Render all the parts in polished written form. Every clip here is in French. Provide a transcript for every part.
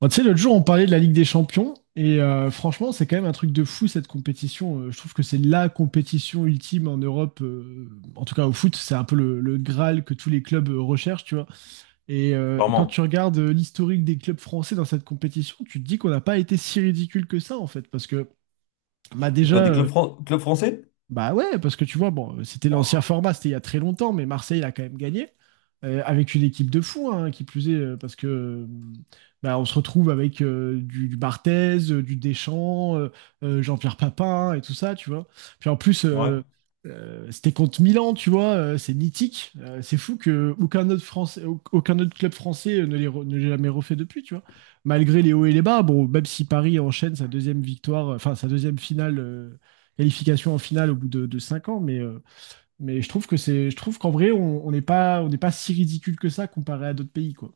Bon, tu sais, l'autre jour, on parlait de la Ligue des Champions, et franchement, c'est quand même un truc de fou cette compétition. Je trouve que c'est la compétition ultime en Europe, en tout cas au foot, c'est un peu le Graal que tous les clubs recherchent, tu vois. Et quand tu Normand. regardes l'historique des clubs français dans cette compétition, tu te dis qu'on n'a pas été si ridicule que ça, en fait, parce que bah, De déjà, quoi, des clubs, clubs français? bah ouais, parce que tu vois, bon, c'était l'ancien Wow. format, c'était il y a très longtemps, mais Marseille a quand même gagné, avec une équipe de fous, hein, qui plus est, parce que bah, on se retrouve avec du Barthez, du Deschamps, Jean-Pierre Papin et tout ça, tu vois. Puis en plus, Ouais. C'était contre Milan, tu vois, c'est mythique. C'est fou que aucun autre Français, aucun autre club français ne l'ait ne l'ait jamais refait depuis, tu vois. Malgré les hauts et les bas, bon, même si Paris enchaîne sa deuxième victoire, enfin sa deuxième finale, qualification en finale au bout de 5 ans, mais je trouve je trouve qu'en vrai, on n'est pas si ridicule que ça comparé à d'autres pays, quoi.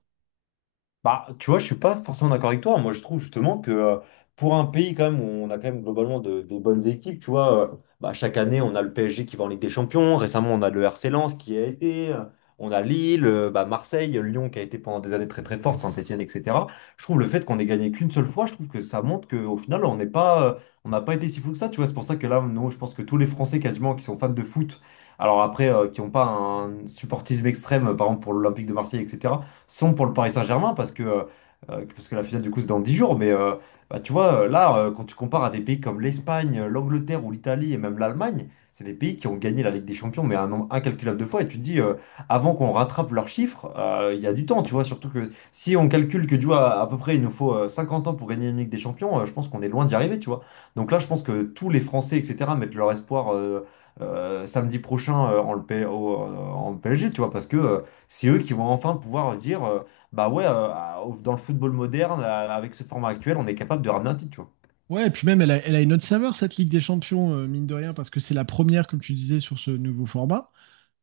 Bah, tu vois, je suis pas forcément d'accord avec toi. Moi, je trouve justement que pour un pays quand même où on a quand même globalement des bonnes équipes, tu vois, bah, chaque année on a le PSG qui va en Ligue des Champions. Récemment, on a le RC Lens qui a été, on a Lille, bah, Marseille, Lyon qui a été pendant des années très très forte, Saint-Etienne, etc. Je trouve le fait qu'on ait gagné qu'une seule fois, je trouve que ça montre qu'au final on n'est pas, on n'a pas été si fou que ça. Tu vois, c'est pour ça que là, nous, je pense que tous les Français quasiment qui sont fans de foot, alors après qui n'ont pas un supportisme extrême, par exemple pour l'Olympique de Marseille, etc. sont pour le Paris Saint-Germain parce que la finale, du coup, c'est dans 10 jours. Mais bah, tu vois, là, quand tu compares à des pays comme l'Espagne, l'Angleterre ou l'Italie et même l'Allemagne, c'est des pays qui ont gagné la Ligue des Champions, mais un nombre incalculable de fois. Et tu te dis, avant qu'on rattrape leurs chiffres, il y a du temps, tu vois. Surtout que si on calcule que, tu vois, à peu près, il nous faut 50 ans pour gagner une Ligue des Champions, je pense qu'on est loin d'y arriver, tu vois. Donc là, je pense que tous les Français, etc., mettent leur espoir samedi prochain en, le P- au- en PSG, tu vois, parce que c'est eux qui vont enfin pouvoir dire, bah ouais, dans le football moderne, avec ce format actuel, on est capable de ramener un titre, tu vois. Ouais, et puis même, elle a une autre saveur, cette Ligue des Champions, mine de rien, parce que c'est la première, comme tu disais, sur ce nouveau format.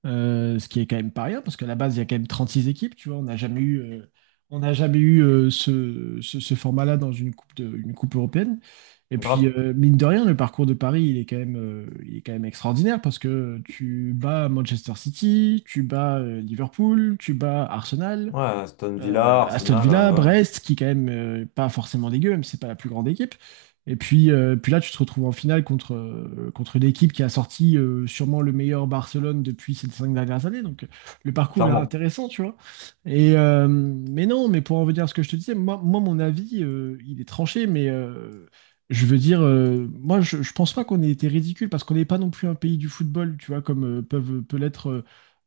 Ce qui est quand même pas rien, parce qu'à la base, il y a quand même 36 équipes, tu vois, on n'a jamais eu ce format-là dans une coupe, une coupe européenne. Et puis, Grave. Mine de rien, le parcours de Paris, il est quand même, il est quand même extraordinaire, parce que tu bats Manchester City, tu bats Liverpool, tu bats Arsenal, Ouais, Aston Villa, Aston Arsenal, Villa, ouais, Brest, qui est quand même pas forcément dégueu, même si c'est pas la plus grande équipe. Et puis, puis là, tu te retrouves en finale contre une équipe qui a sorti sûrement le meilleur Barcelone depuis ces cinq dernières années. Donc, le parcours est clairement. intéressant, tu vois. Mais non, mais pour en venir à ce que je te disais, moi mon avis, il est tranché, mais je veux dire, moi, je pense pas qu'on ait été ridicule parce qu'on n'est pas non plus un pays du football, tu vois, comme peut l'être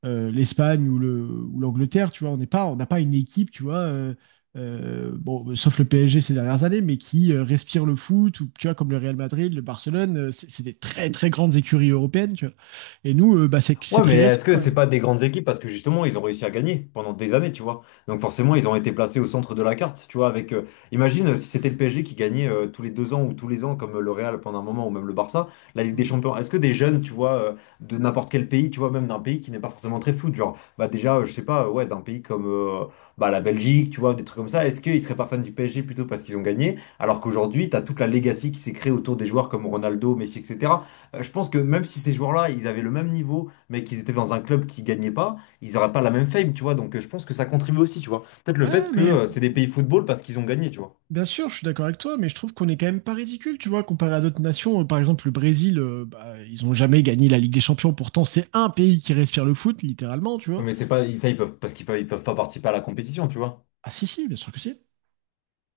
l'Espagne ou ou l'Angleterre, tu vois, on n'a pas une équipe, tu vois, bon, sauf le PSG ces dernières années, mais qui respire le foot, ou tu vois, comme le Real Madrid, le Barcelone, c'est des très très grandes écuries européennes, tu vois. Et nous, bah, c'est Ouais, mais très récent est-ce que quand c'est même. pas des grandes équipes parce que justement ils ont réussi à gagner pendant des années, tu vois. Donc forcément ils ont été placés au centre de la carte, tu vois. Avec, imagine si c'était le PSG qui gagnait tous les 2 ans ou tous les ans comme le Real pendant un moment ou même le Barça, la Ligue des Mm. Champions. Est-ce que des jeunes, tu vois, de n'importe quel pays, tu vois, même d'un pays qui n'est pas forcément très foot, genre, bah déjà, je sais pas, ouais, d'un pays comme bah, la Belgique, tu vois, des trucs comme ça. Est-ce qu'ils seraient pas fans du PSG plutôt parce qu'ils ont gagné, alors qu'aujourd'hui t'as toute la legacy qui s'est créée autour des joueurs comme Ronaldo, Messi, etc. Je pense que même si ces joueurs-là ils avaient le même niveau mais qu'ils étaient dans un club qui gagnait pas, ils n'auraient pas la même fame, tu vois. Donc je pense que ça contribue aussi, tu vois. Peut-être le Ouais, fait que mais c'est des pays football parce qu'ils ont gagné, tu vois. bien sûr, je suis d'accord avec toi, mais je trouve qu'on est quand même pas ridicule, tu vois, comparé à d'autres nations. Par exemple, le Brésil, bah, ils ont jamais gagné la Ligue des Champions, pourtant c'est un pays qui respire le foot, littéralement, tu Non, vois. mais c'est pas ça, ils peuvent parce qu'ils peuvent, ils peuvent pas participer à la compétition, tu vois. Ah si, si, bien sûr que si.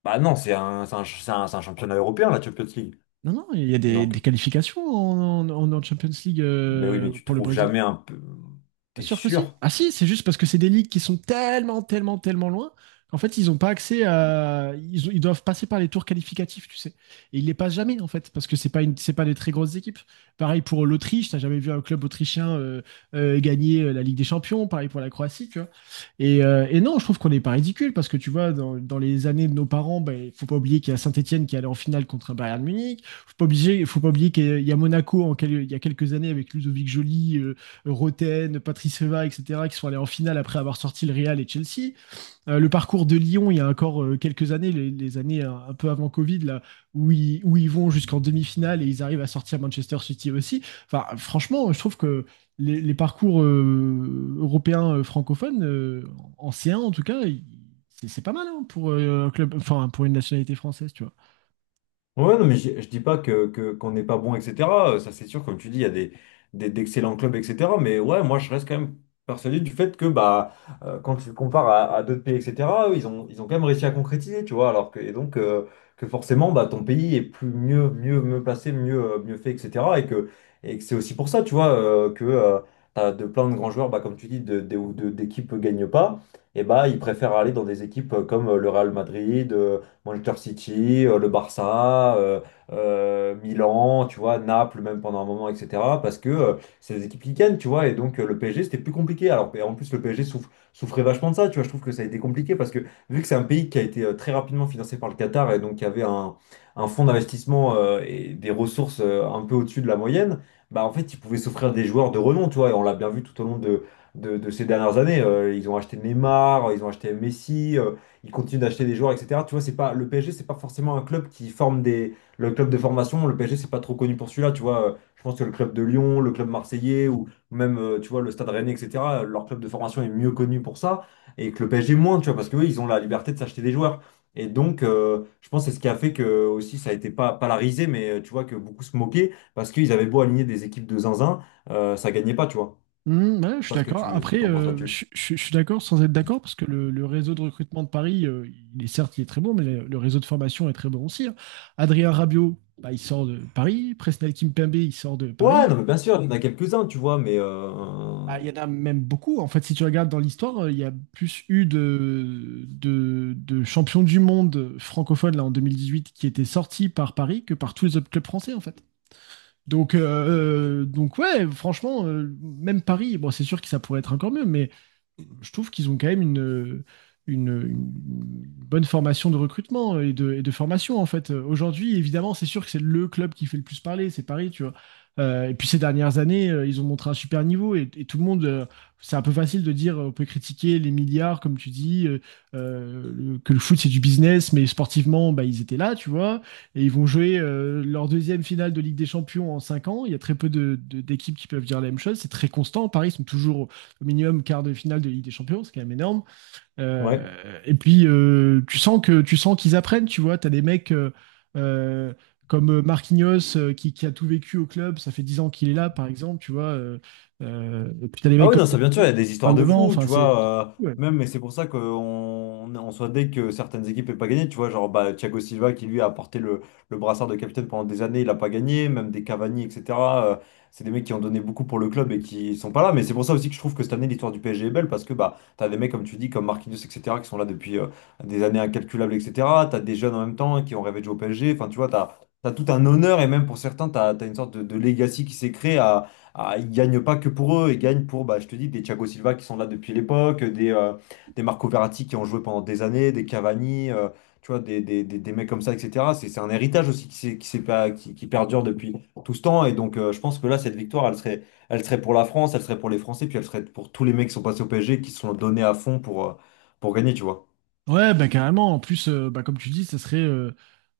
Bah non, c'est un championnat européen, la Champions League. Non, non, il y a Donc, des qualifications en Champions League mais oui, mais tu pour le trouves Brésil. jamais un peu. Bien T'es sûr que si. sûr? Ah si, c'est juste parce que c'est des ligues qui sont tellement, tellement, tellement loin qu'en fait, ils n'ont pas accès à. Ils doivent passer par les tours qualificatifs, tu sais. Et ils les passent jamais, en fait, parce que c'est pas des très grosses équipes. Pareil pour l'Autriche, t'as jamais vu un club autrichien gagner la Ligue des Champions. Pareil pour la Croatie, tu vois. Et non, je trouve qu'on n'est pas ridicule, parce que tu vois, dans les années de nos parents, ben, il faut pas oublier qu'il y a Saint-Étienne qui est allé en finale contre un Bayern Munich. Faut pas oublier qu'il y a Monaco il y a quelques années avec Ludovic Joly, Roten, Patrice Eva, etc., qui sont allés en finale après avoir sorti le Real et Chelsea. Le parcours de Lyon, il y a encore quelques années, les années un peu avant Covid, là, où ils vont jusqu'en demi-finale et ils arrivent à sortir Manchester City aussi. Enfin, franchement, je trouve que les parcours européens francophones, en C1 en tout cas, c'est pas mal hein, pour un club, enfin pour une nationalité française, tu vois. Ouais, non, mais je dis pas que, qu'on n'est pas bon, etc. Ça, c'est sûr, comme tu dis, il y a des, d'excellents clubs, etc. Mais ouais, moi, je reste quand même persuadé du fait que, bah, quand tu le compares à d'autres pays, etc., eux, ils ont quand même réussi à concrétiser, tu vois. Alors que, et donc, que forcément, bah, ton pays est plus mieux, mieux, mieux placé, mieux, mieux fait, etc. Et que c'est aussi pour ça, tu vois, que t'as de plein de grands joueurs, bah, comme tu dis, d'équipes gagnent pas, et bah, ils préfèrent aller dans des équipes comme le Real Madrid. Manchester City, le Barça, Milan, tu vois, Naples même pendant un moment, etc. Parce que c'est des équipes qui gagnent, tu vois, et donc le PSG c'était plus compliqué. Alors et en plus le PSG souffrait vachement de ça, tu vois, je trouve que ça a été compliqué parce que vu que c'est un pays qui a été très rapidement financé par le Qatar et donc qui avait un fonds d'investissement et des ressources un peu au-dessus de la moyenne, bah en fait ils pouvaient s'offrir des joueurs de renom, tu vois, et on l'a bien vu tout au long de ces dernières années. Ils ont acheté Neymar, ils ont acheté Messi. Ils continuent d'acheter des joueurs, etc. Tu vois, c'est pas, le PSG, c'est pas forcément un club qui forme des. Le club de formation, le PSG, c'est pas trop connu pour celui-là. Tu vois, je pense que le club de Lyon, le club marseillais, ou même, tu vois, le Stade Rennais, etc., leur club de formation est mieux connu pour ça, et que le PSG moins, tu vois, parce que eux, ils ont la liberté de s'acheter des joueurs. Et donc, je pense que c'est ce qui a fait que aussi ça a été pas, pas la risée, mais tu vois que beaucoup se moquaient parce qu'ils avaient beau aligner des équipes de zinzin, ça gagnait pas, tu vois. Mmh, ouais, Je je sais suis pas ce que d'accord. tu, ce que Après, t'en penses là-dessus. je suis d'accord sans être d'accord parce que le réseau de recrutement de Paris, il est certes, il est très bon, mais le réseau de formation est très bon aussi, hein. Adrien Rabiot, bah, il sort de Paris. Presnel Kimpembe, il sort de Ouais, Paris. non, mais bien sûr, il y en a quelques-uns, tu vois, mais Ah, il y en a même beaucoup. En fait, si tu regardes dans l'histoire, il y a plus eu de champions du monde francophones là, en 2018 qui étaient sortis par Paris que par tous les autres clubs français, en fait. Donc ouais, franchement, même Paris, bon, c'est sûr que ça pourrait être encore mieux, mais je trouve qu'ils ont quand même une bonne formation de recrutement et et de formation, en fait. Aujourd'hui, évidemment, c'est sûr que c'est le club qui fait le plus parler, c'est Paris, tu vois. Et puis ces dernières années, ils ont montré un super niveau, et tout le monde, c'est un peu facile de dire, on peut critiquer les milliards, comme tu dis, que le foot c'est du business, mais sportivement, bah, ils étaient là, tu vois, et ils vont jouer leur deuxième finale de Ligue des Champions en 5 ans. Il y a très peu d'équipes qui peuvent dire la même chose, c'est très constant. Paris sont toujours au minimum quart de finale de Ligue des Champions, c'est quand même énorme. ouais. Euh, et puis tu sens qu'ils apprennent, tu vois, tu as des mecs euh, comme Marquinhos a tout vécu au club, ça fait 10 ans qu'il est là par exemple, tu vois. Et puis tu as des Ah mecs oui, comme non, ça bien sûr, il y a des histoires de 29 ans, fous, enfin tu c'est vois. Ouais. Même, mais c'est pour ça qu'on on soit dès que certaines équipes n'aient pas gagné, tu vois. Genre, bah, Thiago Silva qui lui a porté le brassard de capitaine pendant des années, il n'a pas gagné. Même des Cavani, etc. euh, c'est des mecs qui ont donné beaucoup pour le club et qui sont pas là. Mais c'est pour ça aussi que je trouve que cette année, l'histoire du PSG est belle parce que bah, t'as des mecs, comme tu dis, comme Marquinhos, etc., qui sont là depuis des années incalculables, etc. T'as des jeunes en même temps qui ont rêvé de jouer au PSG. Enfin, tu vois, t'as tout un honneur et même pour certains, t'as une sorte de legacy qui s'est créé. Ah, ils gagnent pas que pour eux, ils gagnent pour, bah, je te dis, des Thiago Silva qui sont là depuis l'époque, des Marco Verratti qui ont joué pendant des années, des Cavani, tu vois, des mecs comme ça, etc. C'est un héritage aussi qui, s'est pas- qui perdure depuis tout ce temps. Et donc, je pense que là, cette victoire, elle serait pour la France, elle serait pour les Français, puis elle serait pour tous les mecs qui sont passés au PSG, qui se sont donnés à fond pour gagner, tu vois. Ouais, bah, carrément. En plus, bah, comme tu dis, ça serait, euh,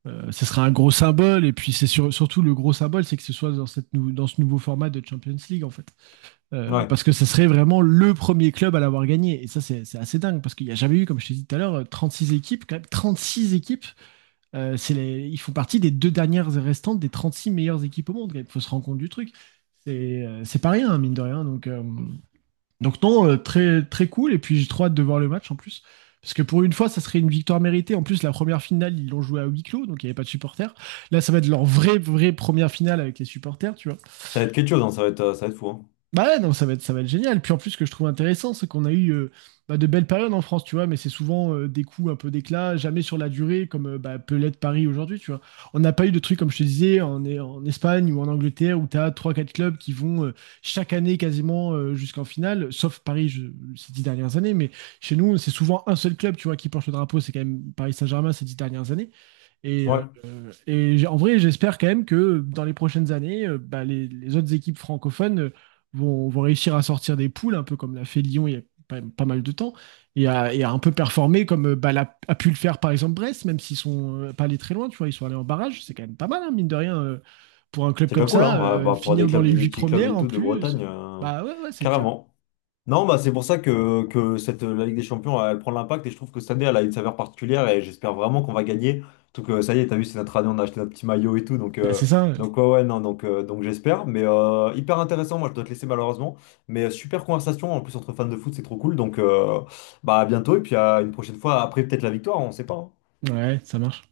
euh, ça serait un gros symbole. Et puis, c'est surtout le gros symbole, c'est que ce soit dans cette dans ce nouveau format de Champions League, en fait. Ouais, Parce que ça serait vraiment le premier club à l'avoir gagné. Et ça, c'est assez dingue. Parce qu'il n'y a jamais eu, comme je t'ai dit tout à l'heure, six équipes. Quand même, six équipes. Ils font partie des deux dernières restantes des 36 meilleures équipes au monde. Il faut se rendre compte du truc. C'est pas rien, hein, mine de rien. Donc, non, très, très cool. Et puis j'ai trop hâte de voir le match en plus. Parce que pour une fois, ça serait une victoire méritée. En plus, la première finale, ils l'ont joué à huis clos, donc il n'y avait pas de supporters. Là, ça va être leur vraie, vraie première finale avec les supporters, tu vois. ça va être quelque chose, hein, ça va être fou. Hein. Bah ouais, non, ça va être génial. Puis en plus, ce que je trouve intéressant, c'est qu'on a eu bah, de belles périodes en France, tu vois, mais c'est souvent des coups un peu d'éclat, jamais sur la durée, comme bah, peut l'être Paris aujourd'hui, tu vois. On n'a pas eu de trucs, comme je te disais, en Espagne ou en Angleterre, où tu as 3-4 clubs qui vont chaque année quasiment jusqu'en finale, sauf Paris ces 10 dernières années, mais chez nous, c'est souvent un seul club, tu vois, qui porte le drapeau, c'est quand même Paris Saint-Germain ces 10 dernières années. Et Ouais, euh, et en vrai, j'espère quand même que dans les prochaines années, bah, les autres équipes francophones vont réussir à sortir des poules, un peu comme l'a fait Lyon il y a pas mal de temps, et à un peu performer comme bah, a pu le faire par exemple Brest, même s'ils sont pas allés très loin, tu vois, ils sont allés en barrage, c'est quand même pas mal, hein, mine de rien, pour un club c'est comme déjà cool, ça, hein, ouais, bah, pour des finir dans clubs, les des huit petits clubs premières et en tout de plus, Bretagne, bah ouais, ouais, c'est clair. carrément. Non, bah c'est pour ça que, cette, la Ligue des Champions, elle, prend l'impact et je trouve que cette année, elle a une saveur particulière et j'espère vraiment qu'on va gagner. Surtout que ça y est, t'as vu, c'est notre année, on a acheté notre petit maillot et tout, donc, Bah, euh, c'est ça, donc ouais, ouais, non, donc j'espère. Mais hyper intéressant, moi je dois te laisser malheureusement. Mais super conversation, en plus entre fans de foot, c'est trop cool. Donc bah à bientôt et puis à une prochaine fois, après peut-être la victoire, on sait pas. Hein. ouais, ouais, ça marche.